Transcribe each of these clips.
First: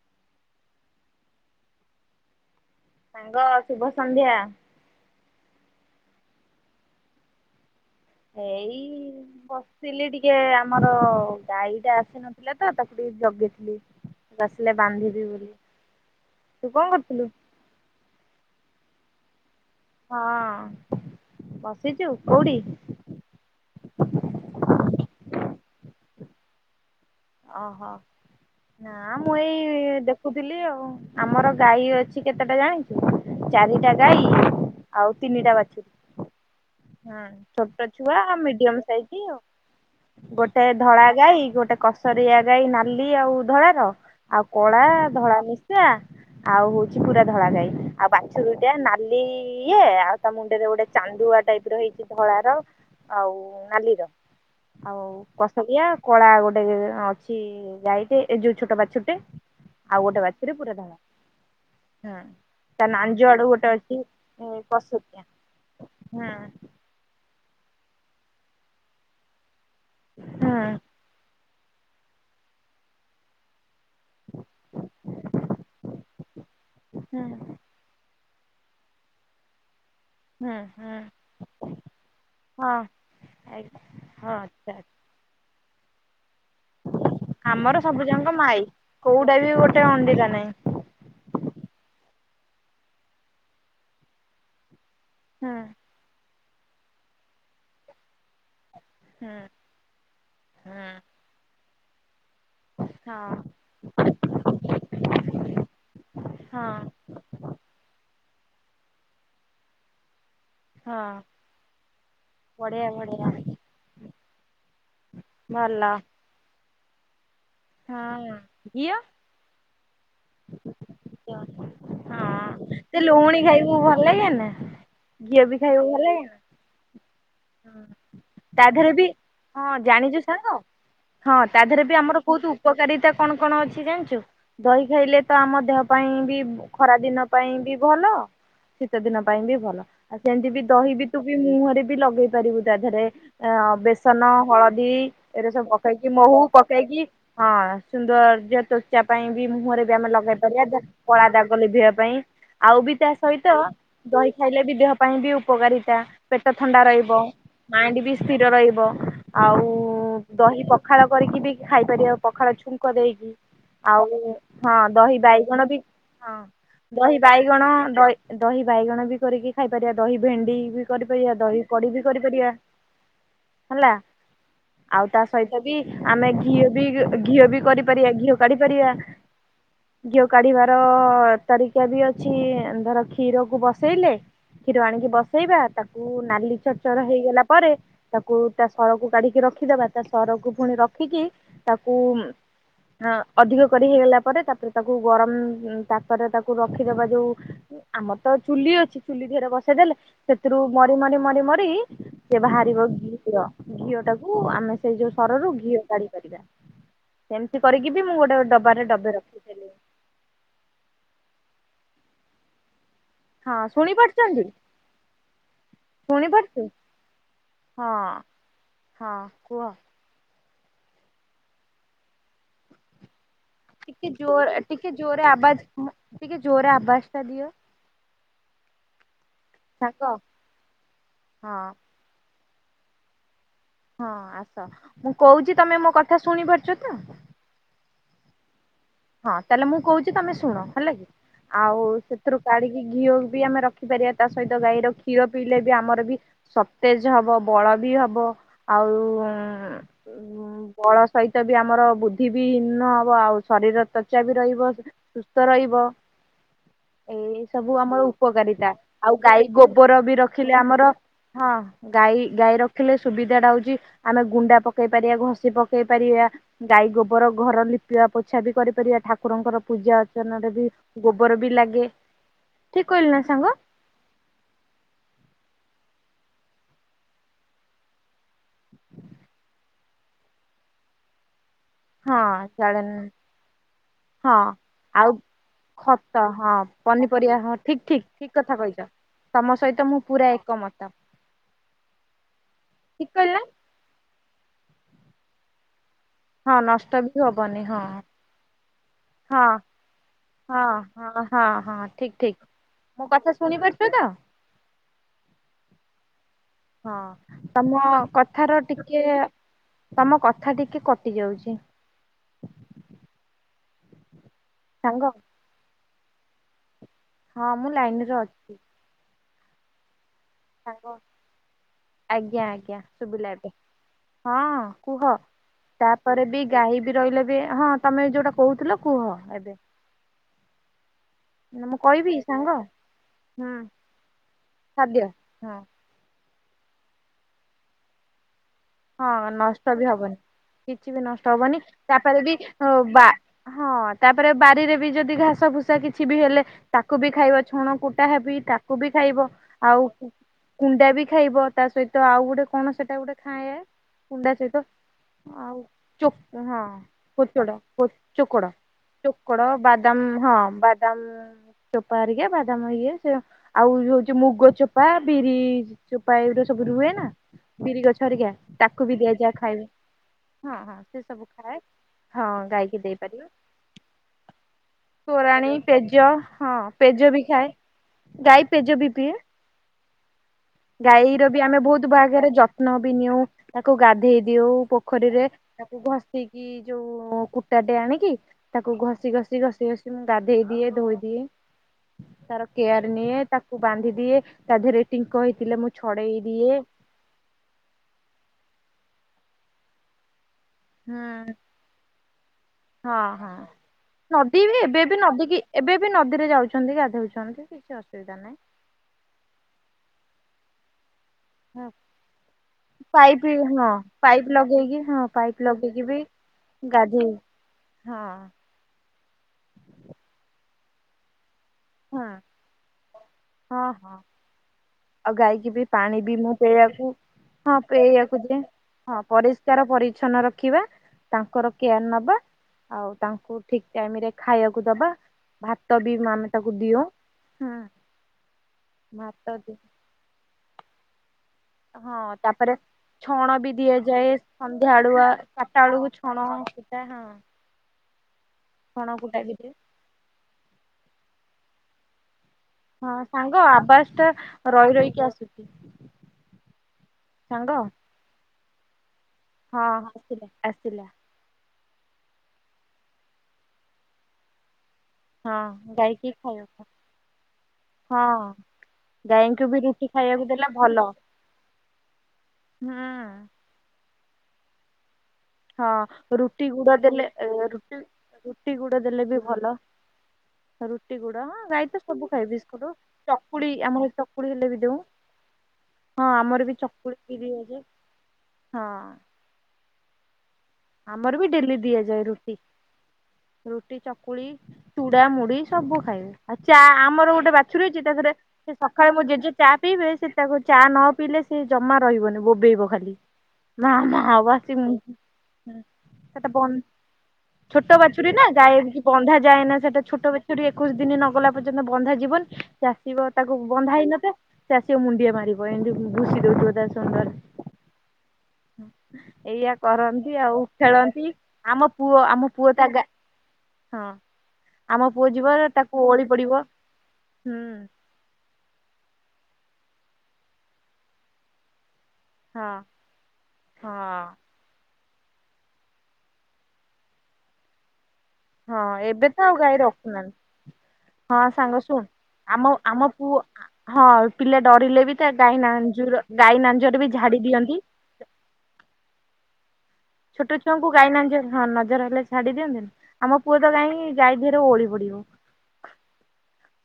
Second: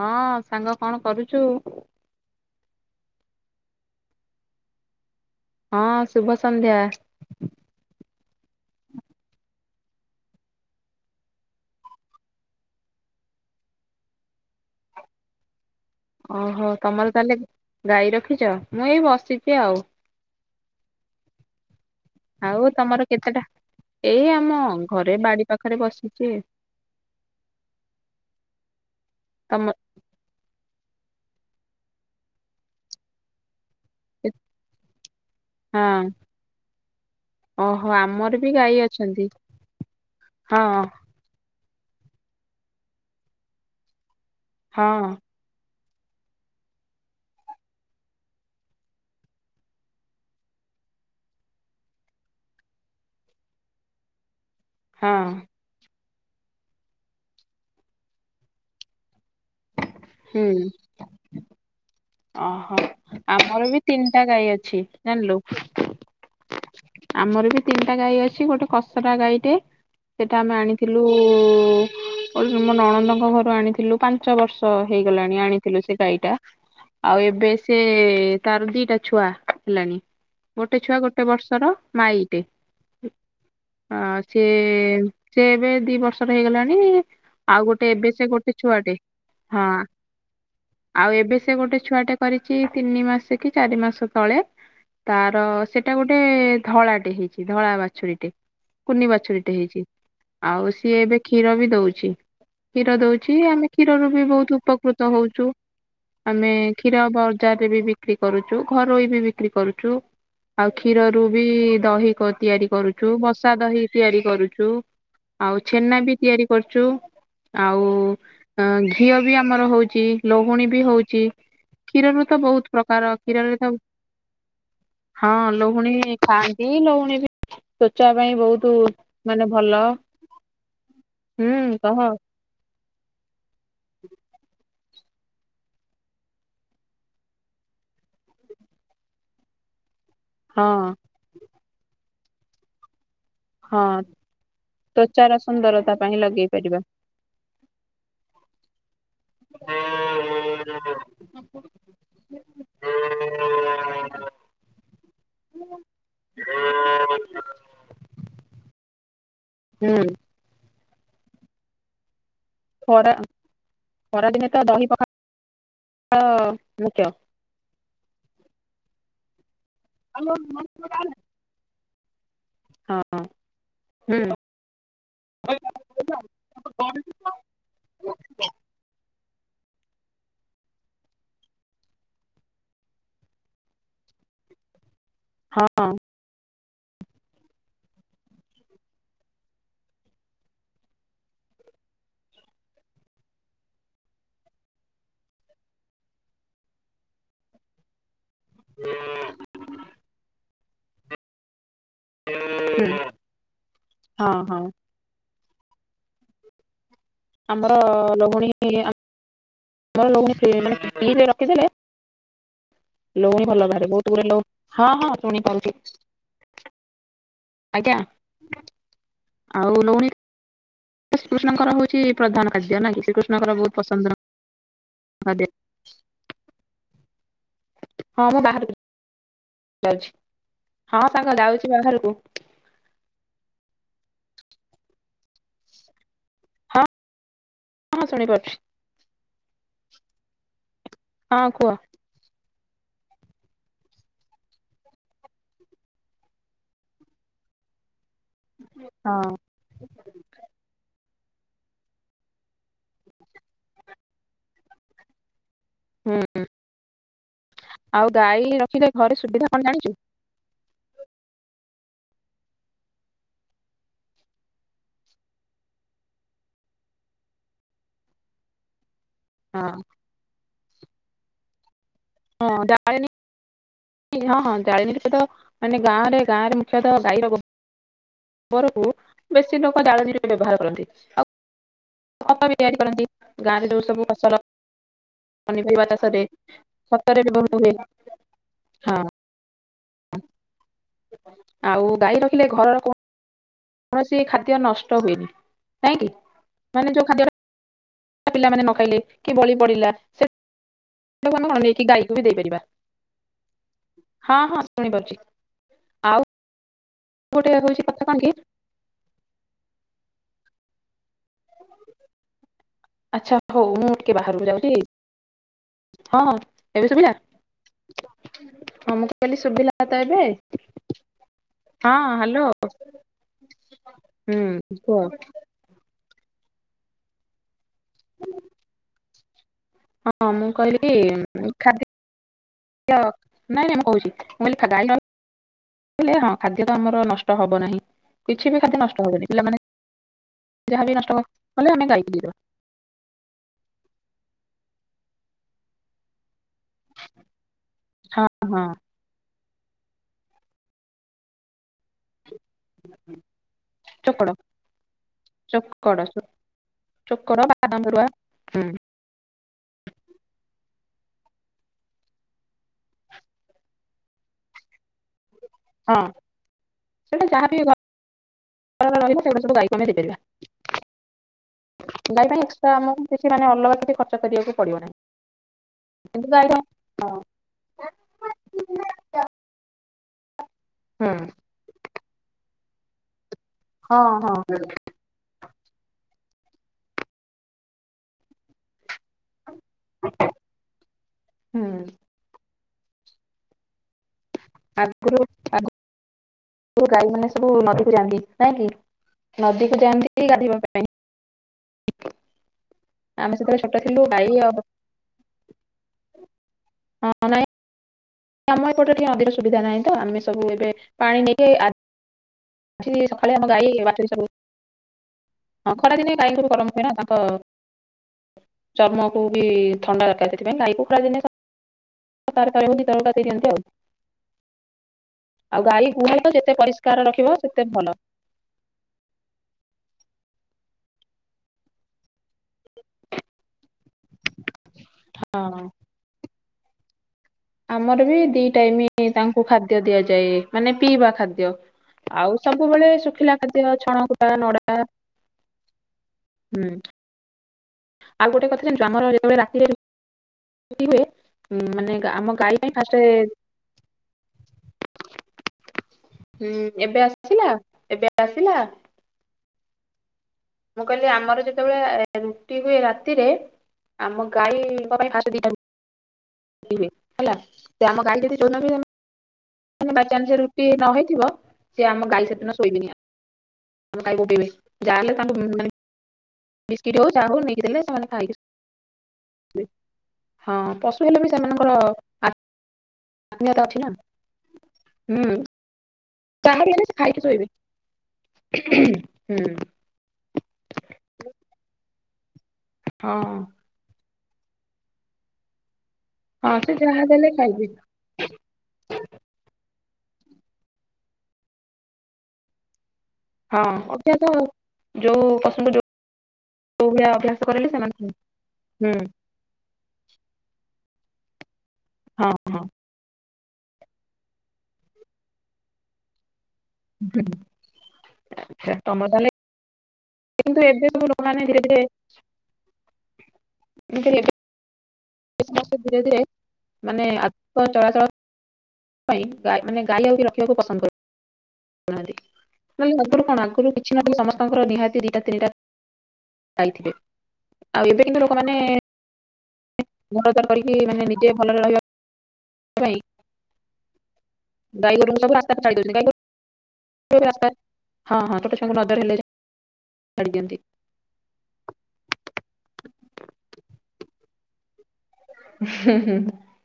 ହଁ ସାଙ୍ଗ କଣ କରୁଚୁ? ସାଙ୍ଗ ଶୁଭ ସନ୍ଧ୍ୟା। ହଁ ଶୁଭ ସନ୍ଧ୍ୟା ଏଇ ବସିଲି ଟିକେ ଆମର ଗାଈ ଟା ଆସିନଥିଲା ତ, ତାକୁ ଟିକେ ଜଗେଇଥିଲି। ଆସିଲେ ବାନ୍ଧି ଦେବୀ ଓହୋ ତମର ତାହେଲେ ଗାଈ ରଖିଚ, ମୁଁ ଏଇ ବସିଚି ଆଉ। ହଁ ବସିଚୁ। ଆଉ ତମର କେତେଟା? ଏଇ ଆମ ଘରେ ବାଡି ପାଖରେ ବସିଚି। ଅହୋ, ନା ମୁଁ ଏଇ ତମ ଦେଖ୍ ଦେଖୁଥିଲି ଆଉ। ଆମର ଗାଈ ଅଛି କେତେଟା ଜାଣିଚୁ, ଚାରିଟା ଗାଈ, ଆଉ ତିନିଟା ହଁ ବାଛୁରି। ହୁଁ ଛୋଟ ଓହୋ ଛୁଆ, ଆମର ଆଉ ବି ଗାଈ ମିଡିୟମ ସାଇଜି ଅଛନ୍ତି। ଆଉ ହଁ ଗୋଟାଏ ଧଳା ଗାଈ ଗୋଟେ କସରିଆ ଗାଈ ନାଲି ଆଉ ଧଳାର ଆଉ କଳା ହଁ ଧଳା ମିସ୍ ସେ ଆ ଆଉ ହୋଉଚି ପୁରା ଧଳାଗାଈ ଆଉ ବାଛରୁଟା ନାଲି ଇଏ, ଆଉ ତା ମୁଣ୍ଡରେ ଗୋଟେ ଚାନ୍ଦୁଆ ଟାଇପ ଟାଇପିର ହେଇଚି ଧଳାର ଆଉ ନାଲିର। ଆଉ ହଁ କଷଗିଆ କଳା ଗୋଟେ। ଅଛି ଗାଈଟେ ଏ ଯୋଉ ଛୋଟ ବାଛୁରଟେ ଆଉ ଗୋଟେ ହୁଁ ବାଛୁରି ପୁରା ଧଳା। ହୁଁ ଓହୋ। ତା ନାଞ୍ଜ ଆଡୁ ଆମର ଗୋଟେ ବି ଅଛି ତିନିଟା ଗାଈ ହୁଁ ଅଛି ପଶୁରିଆ ଜାଣିଲୁ। ହୁଁ। ଆମର ବି ତିନିଟା ଗାଈ ଅଛି ଗୋଟେ କସରା ଗାଈଟେ। ସେଟା ହୁଁ ଆମେ ଆଣିଥିଲୁ, [unintelligible] ମୋ ନଣନ୍ଦଙ୍କ ଘରୁ ଆଣିଥିଲୁ। ପାଞ୍ଚ ବର୍ଷ ହେଇଗଲାଣି ଆଣିଥିଲୁ ସେ ଗାଈଟା ଆଉ ହୁଁ ଏବେ ସେ ତାର ଦିଟା ଛୁଆ ହେଲାଣି, ହୁଁ ଗୋଟେ ହୁଁ ଛୁଆ ଗୋଟେ ବର୍ଷର ମାଇ ଟେ ହଁ ଆ ହଁ ସିଏ ଆଚ୍ଛା। ସେ ଏବେ ଦି ବର୍ଷର ହେଇଗଲାଣି। ଆଉ ଆମର ଗୋଟେ ସବୁ ଏବେ ସେ ଯାଙ୍କ ଗୋଟେ ମାଇ ଛୁଆଟେ, କୋଉଟା ବି ହଁ। ଗୋଟେ ଅଣ୍ଡିରା ନାହିଁ। ଆଉ ଏବେ ସେ ଗୋଟେ ଛୁଆଟେ କରିଚି ତିନି ମାସ କି ଚାରି ମାସେ ତଳେ। ତାର ହୁଁ ସେଟା ଗୋଟେ ଧଳାଟେ ହେଇଚି ଧଳା ବାଛୁରୀଟେ। କୁନି ହୁଁ ବାଛୁରୀଟେ ହେଇଚି, ଆଉ ହୁଁ ସିଏ ଏବେ କ୍ଷୀର ବି ଦୋ, କ୍ଷୀର ହଁ ଦୋଉଚି ଆମେ କ୍ଷୀରରୁ ବି ବହୁତ ଉପକୃତ ହଉଚୁ। ଆମେ ହଁ କ୍ଷୀର ବଜାରରେ ବି ବିକ୍ରି କରୁଚୁ ଘରୋଇ ବି ବିକ୍ରି କରୁଚୁ। ଆଉ ହଁ କ୍ଷୀରରୁ ବି ଦହି ତିଆରି ବଢିଆ କରୁଛୁ ବଢିଆ ବସା ଦହି ତିଆରି କରୁଛୁ ଆଉ ଭଲ ଛେନା ବି ତିଆରି କରୁଚୁ। ଆଉ ଘିଅ ବି ଆମର ହଉଛି ଲହୁଣୀ ବି ହଉଛି। କ୍ଷୀରରୁ ତ ହଁ ବହୁତ୍ ସେ ପ୍ରକାର ଲହୁଣୀ କ୍ଷୀରରେ ତ ଖାଇବୁ ଭଲ ଲାଗେ ନା ଘିଅ ହଁ ବି ଖାଇବୁ ଭଲ ଲହୁଣୀ। ଲାଗେ ନା? ଖାଆନ୍ତି ଲଉଣୀ ବି ତ୍ୱଚା ପାଇଁ ବହୁତ୍ ମାନେ ଭଲ। ଯୋଉ ସାଙ୍ଗ। ହଁ ତା ହୁଁ ଦେହରେ ବି କହ ଆମର ବହୁତ୍ ଉପକାରିତା କଣ କଣ ଅଛି ଜାଣିଚୁ? ଦହି ଖାଇଲେ ତ ଆମ ଦେହ ପାଇଁ ବି ଖରା ଦିନ ପାଇଁ ବି ଭଲ। ଶୀତ ଦିନ ପାଇଁ ବି ଭଲ ଆଉ ସେମିତି ବି ଦହି ହଁ ବି ତୁ ବି ମୁହଁରେ ବି ଲଗେଇ ପାରିବୁ ତା ଦେହରେ। ଅ ହଁ ବେସନ, ହଳଦୀ, ତ୍ୱଚାର ଏଗୁରା ସବୁ ସୁନ୍ଦରତା ପକେଇକି ପାଇଁ ମହୁ ଲଗେଇ ପାରିବା। ପକେଇକି ହଁ ସୁନ୍ଦର ଯେହେତୁ ଯା ପାଇଁ ବି ମୁହଁରେ ବି ଆମେ ଲଗେଇ ପାରିବା କଳା ଦାଗ ଲିଭାଇବା ପାଇଁ ଆଉ ବି ତା ସହିତ ଦହି ଖାଇଲେ ବି ଦେହ ପାଇଁ ବି ଉପକାରିତା ପେଟ ଥଣ୍ଡା ରହିବ। ମାଇଣ୍ଡ୍ ବି ସ୍ଥିର ରହିବ ଆଉ ହୁଁ। ଦହି ପଖାଳ କରିକି ବି ଖାଇପାରିବ ପଖାଳ ଛୁଙ୍କ ଖରା ଦେଇକି ଆଉ ଖରାଦିନେ ତ ହଁ ପଖାଳ ଦହି ବାଇଗଣ ବି ହଁ। ହଁ ମୁଖ୍ୟ ଦହି ବାଇଗଣ ଦହି ଦହି ବାଇଗଣ ବି କରିକି ଖାଇପାରିବା ଦହି ହଁ ହୁଁ। ଭେଣ୍ଡି ବି କରିପାରିବା ଦହି କଡି଼ ବି କରିପାରିବା। ହେଲା ଆଉ ତା ସହିତ ବି ଆମେ ଘିଅ ହଁ ବି ଘିଅ ବି କରିପାରିବା ହୁଁ ଘିଅ କାଢ଼ି ପାରିବା। ଘିଅ କାଢି଼ବା ର ତରିକା ବି ଅଛି ଧର କ୍ଷୀରକୁ ବସେଇଲେ। କ୍ଷୀର ଆଣିକି ବସେଇବା ହଁ ତାକୁ ନାଲି [unintelligible] ର ହେଇଗଲା ପରେ ତାକୁ ତା ସରକୁ କାଢି଼କି ରଖିଦବା ତା ସରକୁ ପୁଣି ରଖିକି ତାକୁ ଉଁ ଆଁ ଅଧିକ କରି ହେଇଗଲା ପରେ ତାପରେ ତାକୁ ଗରମ ତାପରେ ତାକୁ ରଖିଦବା ଯୋଉ ଆମର ତ ଚୁଲି ଅଛି ଚୁଲି ଧିରେ ବସେଇ ଦେଲେ ସେଥିରୁ ମରି ମରି ମରି ମରି ସେ ବାହାରିବ ଘିଅ ଘିଅ ଟାକୁ ହଁ ଆମେ ସେଇ ଯୋଉ ସରରୁ ଘିଅ କାଢି଼ପାରିବା। ସେମିତି ଆମର କରିକି ବି ମୁଁ ଗୋଟେ ଡବାରେ ଡବେ ରଖିଥିଲି। [unintelligible] ରଖି ଦେଲେ ଲହୁଣୀ ହଁ ଭଲ ବାହାରେ ବହୁତ୍ ଗୁଡେ଼ ଲହୁ ହଁ ହଁ ଶୁଣି ପାରୁଚି। ଶୁଣିପାରୁଚୁ ହଁ ହଁ କୁହ। ଆଉ ଲହୁଣୀ ଶ୍ରୀକୃଷ୍ଣଙ୍କର ହଉଛି ପ୍ରଧାନ ଖାଦ୍ୟ ନା କି ଶ୍ରୀକୃଷ୍ଣଙ୍କର ବହୁତ୍ ଟିକେ ଜୋର ଟିକେ ଜୋରେ ଆବାଜ ଟିକେ ଜୋରେ ଆବାଜ ଟା ଦିଅ। ହଁ ମୁଁ ବାହାରକୁ ସାଙ୍ଗ ଯାଉଚି ହଁ ସାଙ୍ଗ ହଁ ଯାଉଚି ବାହାରକୁ। ହଁ ଆସ ମୁଁ କହୁଚି ତମେ ମୋ କଥା ଶୁଣିପାରୁଛ ହଁ ତ। ହଁ ଶୁଣିପାରୁଚି। ହଁ ତାହେଲେ ମୁଁ କହୁଚି ତମେ ଶୁଣ ହେଲା କି ହଁ କୁହ ଆଉ ସେ ରୁ କାଢି଼କି ଘିଅ ବି ଆମେ ରଖିପାରିବା ତା ସହିତ ଗାଈର କ୍ଷୀର ପିଇଲେ ବି ଆମର ବି ସତେଜ୍ ହବ ବଳ ବି ହବ ଆଉ ହଁ ଉଁ ଉଁ ଉଁ ବଳ ସହିତ ବି ଆମର ବୁଦ୍ଧି ବି ହିନ୍ନ ହବ ଆଉ ଶରୀର ତ୍ୱଚା ବି ରହିବ ସୁସ୍ଥ ରହିବ। ହୁଁ ହୁଁ। ଏଇ ସବୁ ଆମର ଉପକାରିତା ରଖିଲେ ଘରେ ଆଉ ଗାଈ ସୁବିଧା କଣ ଜାଣିଛୁ ଗୋବର ବି ରଖିଲେ ଆମର ହଁ ଗାଈ ଗାଈ ରଖିଲେ ସୁବିଧାଟା ହଉଚି ଆମେ ଗୁଣ୍ଡା ପକେଇ ପାରିଆ ଘଷି ପକେଇ ପାରିଆ ଗାଈ ଗୋବର ଘର ଲିପିଆ ପୋଛା ବି କରିପାରିଆ ଠାକୁରଙ୍କର ହଁ ପୂଜା ଅର୍ଚ୍ଚନା ରେ ବି ଗୋବର ବି ଲାଗେ। ହଁ ଠିକ କହିଲି ଯାଏନି। ନା ସାଙ୍ଗ ହଁ ହଁ ଜାଳେଣି ସଇତ ମାନେ ଗାଁ ରେ ଗାଁରେ ମୁଖ୍ୟତଃ ଗାଈର ଗୋ ବର କୁ ବେଶୀ ଲୋକ ଜାଳେଣି ରେ ବ୍ୟବହାର କରନ୍ତି ଆଉ ହଁ ଖତ ବି ତିଆରି ଜାଳେ କରନ୍ତି ଗାଁ ରେ ଯୋଉ ସବୁ ହଁ ଫସଲ ଆଉ ପନିପରିବା ଚାଷରେ ଖତ ହଁ ଖତରେ ପନିପରିବା ହଁ ବ୍ୟବହୃତ ହୁଏ ଠିକ ଠିକ ଠିକ କଥା କହିଚ। ହଁ ତମ ସହିତ ମୁଁ ପୁରା ଏକମତ ଆଉ ଗାଈ ରଖିଲେ ଘରର କୋ ଠିକ କହିଲି ନା କୌଣସି ଖାଦ୍ୟ ନଷ୍ଟ ହୁଏନି, ନାଇଁ କି? ହଁ ମାନେ ନଷ୍ଟ ଯୋଉ ବି ଖାଦ୍ୟଟା ହବନି ହଁ। ପିଲାମାନେ ନ ଖାଇଲେ କି ହଁ ବଳି ପଡିଲା ସେ ହଁ ହଁ ହଁ କଣ ହଁ ନେଇକି ଠିକ ଗାଈକୁ ବି ଠିକ। ଦେଇପାରିବା। ମୋ କଥା ଶୁଣିପାରୁଛ ତ? ହଁ ହଁ ଶୁଣି ପାରୁଚି। ହଁ ହଉଛି ତମ କଥା କଣ କି କଥାର ଟିକେ ତମ କଥା ଟିକେ କଟି ଯାଉଚି। ଆଚ୍ଛା ହଉ ମୁଁ ଟିକେ ବାହାରକୁ ଯାଉଚି। ସାଙ୍ଗ ହଁଁ ଏବେ ଶୁଭିଲା। ହଁ ମୁଁ ଲାଇନ ରେ ଅଛି। ହଁ ମୁଁ କଇଲି ସୁବିଲା ତ ଏବେ? ସାଙ୍ଗ। ହଁ ହ୍ୟାଲୋ ଆଜ୍ଞା ଆଜ୍ଞା ଶୁବିଲା ଏବେ ହଁ କୁହ। ତାପରେ ବି ଗାଈ ବି ରହିଲେ ବି ହଁ ତମେ ଯୋଉଟା କହୁଥିଲ କୁହ ଏବେ। ହଁ ମୁଁ କଇଲି ମୁଁ ଖାଦ୍ୟ କହିବି ସାଙ୍ଗ ନାଇଁ ହୁଁ ନାଇଁ ମୁଁ କହୁଛି ମୁଁ କହିଲି ଗାଇ ଖାଦ୍ୟ ରହିଲେ ହଁ। ଲେ ହଁ ଖାଦ୍ୟ ତ ଆମର ନଷ୍ଟ ହବ ନାହିଁ। କିଛି ବି ଖାଦ୍ୟ ନ ହଁ ନଷ୍ଟବି ହବନି କିଛିବି ନଷ୍ଟ ହବନି କଲେ ଆମେ ଗାଈକି ତାପରେ ଦେଇଦବା ବି ହଉ ବା ହଁ ତାପରେ ବାରିରେ ବି ଯଦି ଘାସ ଫୁସା କିଛି ବି ହେଲେ ତାକୁ ବି ଖାଇବ ଛୁଣ କୁଟା ହଁ ହେବି ହଁ ତାକୁ ବି ଖାଇବ, ଆଉ କୁଣ୍ଡା ବି ଖାଇବ, ତା ସହିତ ଆଉ ଗୋଟେ କଣ ସେଟା ଗୋଟେ ଖାଏ କୁଣ୍ଡା ଚୋକଡ଼ ସହିତ ଆଉ ଚୋକଡ଼ ଚୋ ହଁ ଚୋକଡ଼ କୋଚଡ଼ ବାଦାମ କୋ ପରୁଆ ଚୋକଡ। ହୁଁ ଚୋକଡ଼, ବାଦାମ ହଁ ବାଦାମ ଚୋପା ଆରିକା ବାଦାମ ଇଏ ସେ ଆଉ ହଉଛି ମୁଗ ଚୋପା ବିରି ହଁ ଚୋପା ଏଗୁଡା ସବୁ ରୁହେ ନା ସେଇଟା ଯାହାବି ବିରି ଗଛ ଅରିକା। ତାକୁ ବି ଘରର ରହିବ ଦିଆଯାଏ ସେଗୁଡା ସବୁ ଖାଇଲେ ଗାଈକୁ ଆମେ ଦେଇପାରିବା ହଁ ହଁ ସେ ସବୁ ଖାଏ। ହଁ ଗାଈ ପାଇଁ ଏକ୍ସଟ୍ରା ଗାଈକି ଆମକୁ କିଛି ଦେଇପାରିବ ମାନେ ଅଲଗା କିଛି ଖର୍ଚ୍ଚ କରିବାକୁ ପଡିବ ନାହିଁ ତୋରାଣୀ, ପେଜ କିନ୍ତୁ ଗାଈ ପାଇଁ ହଁ। ପେଜ ବି ହଁ ଖାଏ, ଗାଈ ପେଜ ବି ପିଏ। ହୁଁ ଗାଈର ବି ଆମେ ବହୁତ ଭାଗରେ ଯତ୍ନ ବି ନଉ ତାକୁ ହଁ ଗାଧେଇ ଦଉ ହଁ ପୋ ପୋଖରୀରେ ତାକୁ ଘଷିକି ଯୋଉ କୁଟାଟେ ଆଣିକି ତାକୁ ଘଷିଘଷି ଘଷି ସଏ ସ ମୁଁ ଗାଧେଇଦିଏ ଧୋଇଦିଏ ହୁଁ ତାର କେୟାର ନିଏ ତାକୁ ବାନ୍ଧିଦିଏ। ତା ଦେହରେ ଟିଙ୍କ ହୋଇଥିଲେ ମୁଁ ଛଡେଇ ଦିଏ। ଯୋଉ ଗାଈ ମାନେ ସବୁ ନଦୀକୁ ଯାଆନ୍ତି କାଇଁକି? ନଦୀକୁ ଯାଆନ୍ତି ଗାଧୋଇ ପାଇଁ [unintelligible] ହୁଁ, ହଁ, ଆମେ ହଁ। ସେତେବେଳେ ଛୋଟ ଥିଲୁ ଗାଈ ନଦୀ ଆଉ ବି ଏବେ ବି ନଦୀ କି ଏବେ ବି ନଦୀରେ ଯାଉଛନ୍ତି ହଁ ନାଇଁ ଗାଧଉଛନ୍ତି କିଛି ଅସୁବିଧା ନାହିଁ। ଆମ ଏପଟେ ଟିକେ ଅଧିକ ସୁବିଧା ନାହିଁ ତ ଆମେ ସବୁ ଏବେ ପାଣି ନେଇକି [unintelligible] [inaudible] ହଁ ଆଜି ପାଇପ ସକାଳେ ଆମ ହଁ ଗାଈ ବାଛୁରୀ ସବୁ ପାଇପ ଲଗେଇକି ହଁ। ପାଇପ୍ ହଁ ଲଗେଇକି ବି ଖରାଦିନେ ଗାଈଙ୍କୁ ବି ଗରମ ହୁଏ ନା ଗାଧୋଇ ତାଙ୍କ ହଁ। ଚର୍ମକୁ ବି ଥଣ୍ଡା ଦରକାର ସେଥିପାଇଁ ହଁ ଗାଈ କୁ [inaudible] ହଁ, ହଁ। ଆଉ ଗଈକି ବି ଗାଈ ପାଣି ବି ଗୁହାଳ ତ ମୁଁ ଯେତେ ପିଇବାକୁ ପରିଷ୍କାର ରଖିବ ହଁ ସେତେ ଭଲ ପିୟେବାକୁ ଦିଏ। ହଁ ପରିଷ୍କାର ପରିଚ୍ଛନ୍ନ ରଖିବା ତାଙ୍କର କେୟାର ନବା ଆଉ ତାଙ୍କୁ ଠିକ୍ ଟାଇମରେ ଖାଇବାକୁଦବା ହଁ। ଭାତ ବି ଆମେ ତାକୁ ଦିଅଉଁ, ହୁଁ। ଆମର ବି ଦିଟାଇମ୍ ଭାତ ତାଙ୍କୁ ଦିଏ। ଖାଦ୍ୟ ଦିଆଯାଏ ମାନେ ପିଇବା ଖାଦ୍ୟ। ହଁ ଆଉ ତାପରେ ସବୁବେଳେ ଶୁଖିଲା ଛଣ ବି ଖାଦ୍ୟ ଛଣ ଦିଆଯାଏ କୁଟା ସନ୍ଧ୍ୟା ନଡା ବଳୁଆ ଚାରିଟା ବେଳକୁ ଛଣ ହ ହୁଁ। ସେଟା ହଁ। [inaudible] ଆଉ ଗୋଟେ କଥା ଜାଣିଛୁ ଛଣ ଆମର କୁଟା ବି ଯେତବେଳେ ଦିଏ। ରାତିରେ ରୁଟି ହୁଏ ମାନେ ଆମ ଗାଈ [unintelligible] ହଁ, ସାଙ୍ଗ ଆବାଜ ଟା ରହି ରହିକି ଆସୁଛି। ହୁଁ ଏବେ [inaudible] ଆସିଲା ସାଙ୍ଗ ଏବେ ଆସିଲା ହଁ, ହଁ ଆଶିଲା ଆସି ମୁଁ କହିଲି ଆମର ଯେତେବେଳେ ରୁଟି ହୁଏ ରାତିରେ ଆମ ଗାଈ ପାଇଁ ଫାର୍ଷ୍ଟ ଦିଟା ରୁ ଗାଈ କିିଏ ଖାଇବ? [inaudible] ହେଲା ସେ ଆମ ଗାଈ କତିକି ଯୋଉ ଦିନ ଗାଈଙ୍କୁ ରୁଟି ବି ଖାଇବାକୁ ବାଇଚାଞ୍ଜ ଦେଲେ ରୁଟି ଭଲ। ନ ହେଇଥିବ ସେ ଆମ ଗାଈ ସେଦିନ ଶୋଇବେନି ଆ [unintelligible] ହୁଁ। ଆମ ଗାଈ ବିବେଇବେ ଯାହା ହେଲେ ତାଙ୍କୁ [unintelligible] ହଁ, ରୁଟି ଗୁଡ ବିସ୍କିଟ ଦେଲେ ହଉ ଚାହା ହଉ ନେଇକି ଦେଲେ ସେମାନେ ଖାଇକି ରୁଟି ଗୁଡ ଦେଲେ ବି ଭଲ। ଶୋଇବେ ହଁ ରୁଟି ପଶୁ ଗୁଡ ହେଲେ ବି ହଁ ଗାଈ ସେମାନଙ୍କର ତ ସବୁ ଖାଏ ବିସ୍କୁଟୁ ଚକୁଳି ଆତ୍ମୀୟତା ଅଛି ଆମର ନା ଚକୁଳି ହେଲେ ବି ଦଉ। ହୁଁ ହଁ ଆମର ବି ଯାହା ହେଲେ ସେ ଚକୁଳି ବି ଖାଇକି ଶୋଇବେ ଦିଆଯାଏ ହଁ। ହୁଁ। ଆମର ବି ଡେଲି ଦିଆଯାଏ ରୁଟି। ହଁ। ରୁଟି, ଚକୁଳି, ଚୁଡା, ମୁଢ଼ି ସବୁ ଖାଇବେ ଆଉ ହଁ ଚା ସେ ଯାହା ଆମର ଦେଲେ ଗୋଟେ ବାଛୁରୀ ଖାଇବେ ଅଛି ତାଧୀରେ [unintelligible] ସେ ସକାଳେ ମୁଁ ଜେଜେ ଚା ପିଇବେ ସେ ତାକୁ ଚା ନପିଇଲେ ସେ ଜମା ରହିବନି ବୋବେଇବ ଖାଲି। ମା ମା ହବ ଆସି ମୁ [unintelligible] ଯଉ [unintelligible] ସେଟା ବ କରେଇଲେ ଛୋଟ ସେମାନେ ବାଛୁରୀ ନା ଗାଈ କିଛି ହୁଁ ବନ୍ଧା ଯାଏନା ସେଟା ଛୋଟ ବାଛୁରୀ ଏକୋଇଶି ଦିନ ନ ଗଲା ପର୍ଯ୍ୟନ୍ତ ବନ୍ଧା ହଁ ଯିବନି ହଁ ସେ ଆସିବ ତାକୁ ବନ୍ଧା ହେଇ ନ ଥାଏ ସେ ଆସିବେ ମୁଣ୍ଡିଆ ମାରିବ ଏମିତି ଭୁଷି ଦଉଥିବ ତା ସହ। ହୁଁ ଆଚ୍ଛା ତମର ତାହେଲେ ଏଇଆ କରନ୍ ଆଉ କିନ୍ତୁ ଏବେ ସବୁ ଖେଳନ୍ତି ଲୋକମାନେ ଧୀରେ ଆମ ଧୀରେ ପୁଅ ଆମ ପୁଅ ତା ଗା ହଁ ମୁଁ କହିଲି ଏବେ ଆମ ପୁଅ ଯିବ ସମସ୍ତେ ତାକୁ ଧୀରେ ଓହଳି ଧୀରେ ପଡିବ, ମାନେ ହୁଁ। ସେଥି ପାଇଁ ମାନେ ଗାଈ ଆଉ ବି ରଖିବାକୁ ପସନ୍ଦ କରୁ ନାହାନ୍ତି [unintelligible] ହଁ। ନାଇ ଆଗରୁ କଣ ଆଗରୁ ହଁ କିଛି ନା ସମସ୍ତଙ୍କର ନିହାତି ଦିଟା ତିନିଟା ଗାଇଥିବେ। ଆଉ ଏବେ କିନ୍ତୁ ଲୋକମାନେ ହଁ ଏବେ ତ ଆଉ ଗାଈ ରଖୁନାହାନ୍ତି ଘରଦ୍ୱର କରିକି ମାନେ ହଁ ନିଜେ ସାଙ୍ଗ ଭଲରେ ଶୁଣ ରହିବା। ଆମ ପାଇଁ ଆମପୁଅ। ହଁ ପିଲେ ଡରିଲେ ବି ତା ଗୋରୁଙ୍କୁ ସବୁ ଗାଈ ରାସ୍ତାକୁ ଛାଡି ଦଉଛନ୍ତି ନାଞ୍ଜୁର ଗାଈ ନାଞ୍ଜରେ ବି ଗୋରୁ ଝାଡି ଏବେ ରାସ୍ତା ଦିଅନ୍ତି। ହଁ ହଁ ଛୋଟ ଚୁଆଙ୍କୁ ନଜର ହେଲେ। ଛାଡି ଛୋଟ ଦିଅନ୍ତି ଛୁଆଙ୍କୁ। ଗାଇ ଲାଞ୍ଜ ହଁ ନଜର ହେଲେ ଝାଡି ଦିଅନ୍ତିନି ଆମ ପୁଅ ତ ଯାଇ ଗାଈ ଦିହରେ ଓଳି ପଡିବ। ହୁଁ ହୁଁଁ।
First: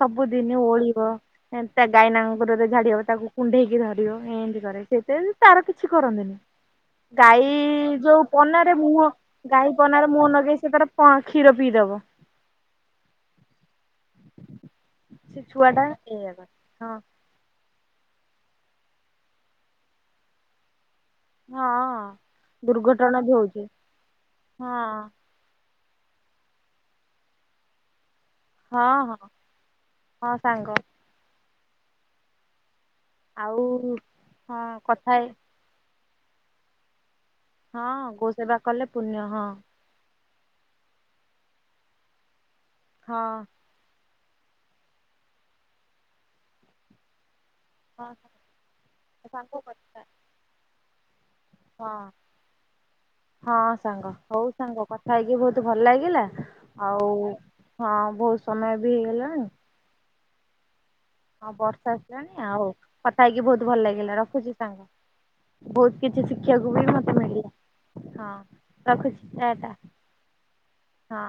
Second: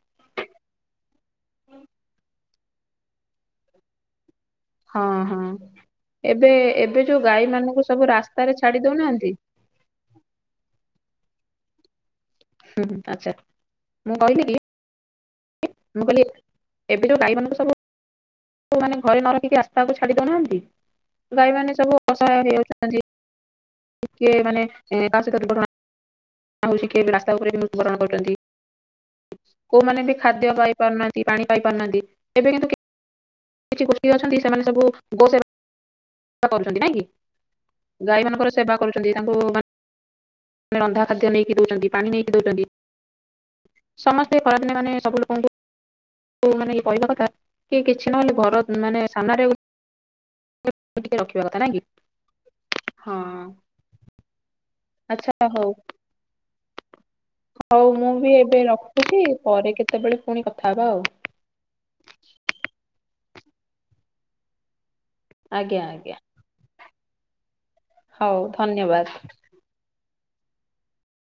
ସବୁଦିନେ ଓହଳିବ ଏମେତା ଗାଈ ଲାଞ୍ଜ। ଓପରରେ ଝାଡ଼ିବ ତାକୁ କୁଣ୍ଡେଇକି ଧରିବ ଏମିତି କରେ। ସେ ହଁ ତିଥିରେ ହଁ ତାର କିଛି ଏବେ ଏବେ ଯୋଉ କରନ୍ତିନେହିଁ ମାନଙ୍କୁ ଗାଈ ସବୁ ଯୋଉ ରାସ୍ତାରେ ପନାରେ ଛାଡି ମୁହଁ ଦଉନାହାନ୍ତି ଗାଈ ପନାର ମୁହଁ ଲଗେଇ ସେ ତାର ପ କ୍ଷୀର ପିଇଦବ। ହୁଁ ଆଚ୍ଛା ମୁଁ କହିଥିଲି? ସେ ଛୁଆ ଟା ମୁଁ କହିଲି ଏଇଆ କରେ ହଁ ଏବେ ଯୋଉ ଗାଈ ମାନଙ୍କୁ ସବୁ ମାନେ ଘରେ ନ ରଖିକି ରାସ୍ତାକୁ ଛାଡି ଦଉନାହାନ୍ତି। ଗାଈ ମାନେ ସବୁ ହଁ। ଅସହାୟ ହେଇଯାଉଚନ୍ତି ଦୁର୍ଘଟଣା ବି ହଉଛି ଟିକେ ମାନେ ହଁ ତା ସହିତ ଦୁର୍ଘଟଣା। ଆଉ କିଏ ରାସ୍ତା ଉପରେ ବି ମୃତୁବରଣ କରୁଚନ୍ତି ହଁ ହଁ କୋଉମାନେ ବି ହଁ ଖାଦ୍ୟ ସାଙ୍ଗ ପାଇପାରୁନାହାନ୍ତି। ପାଣି ପାଇ ପାରୁନାହାନ୍ତି ଏବେ କିନ୍ତୁ ଆଉ କିଛି ଗୋଷ୍ଠୀ ଅଛନ୍ତି ହଁ ସେମାନେ ସବୁ କଥା ହେଇ ଗୋ ସେବା ସେବା କରୁଚନ୍ତି ନା କି ହଁ ଗାଈ ଗୋ ମାନଙ୍କର ସେବା କଲେ କରୁଛନ୍ତି ପୁଣ୍ୟ ତାଙ୍କୁ ହଁ ମାନେ ରନ୍ଧା ଖାଦ୍ୟ ନେଇକି ଦୋଉଚନ୍ତି ପାଣି ନେଇକି ଦୋଉଚନ୍ତି। ହଁ। ସମସ୍ତେ ଖରାଦିନେ ମାନେ ସବୁ ଲୋକଙ୍କୁ ମାନେ କହିବା କଥା। କି କିଛି ନହେଲେ ଘର ମାନେ ସାାମାନାରେ। ହ ଟିକେ ରଖିବା କଥା ନାହିଁ। ହଁ ହଁ ସାଙ୍ଗ ହଉ ସାଙ୍ଗ କଥା ଆଚ୍ଛା ହେଇକି ବହୁତୁ ହଉ ଭଲ ଲାଗିଲା। ଆଉ ହଉ ମୁଁ ହଁ ବି ବହୁତୁ ଏବେ ସମୟ ବି ରଖୁଛି ହେଲାଣି। ପରେ କେତେବେଳେ ପୁଣି କଥା ହେବା ଆଉ। ହଁ ବର୍ଷା ଆସିଲାଣି ଆଉ କଥା ହେଇକି ବହୁତୁ ଭଲ ଲାଗିଲା ରଖୁଚି ସାଙ୍ଗ। ଆଜ୍ଞା ବହୁତୁ ଆଜ୍ଞା କିଛି ଶି୍ଖିବାକୁ ବି ମତେ ମିଳିଲା ହଁ ହଉ ଧନ୍ୟବାଦ। ରଖୁଚି ଟାଏ ଟା। ହଁ।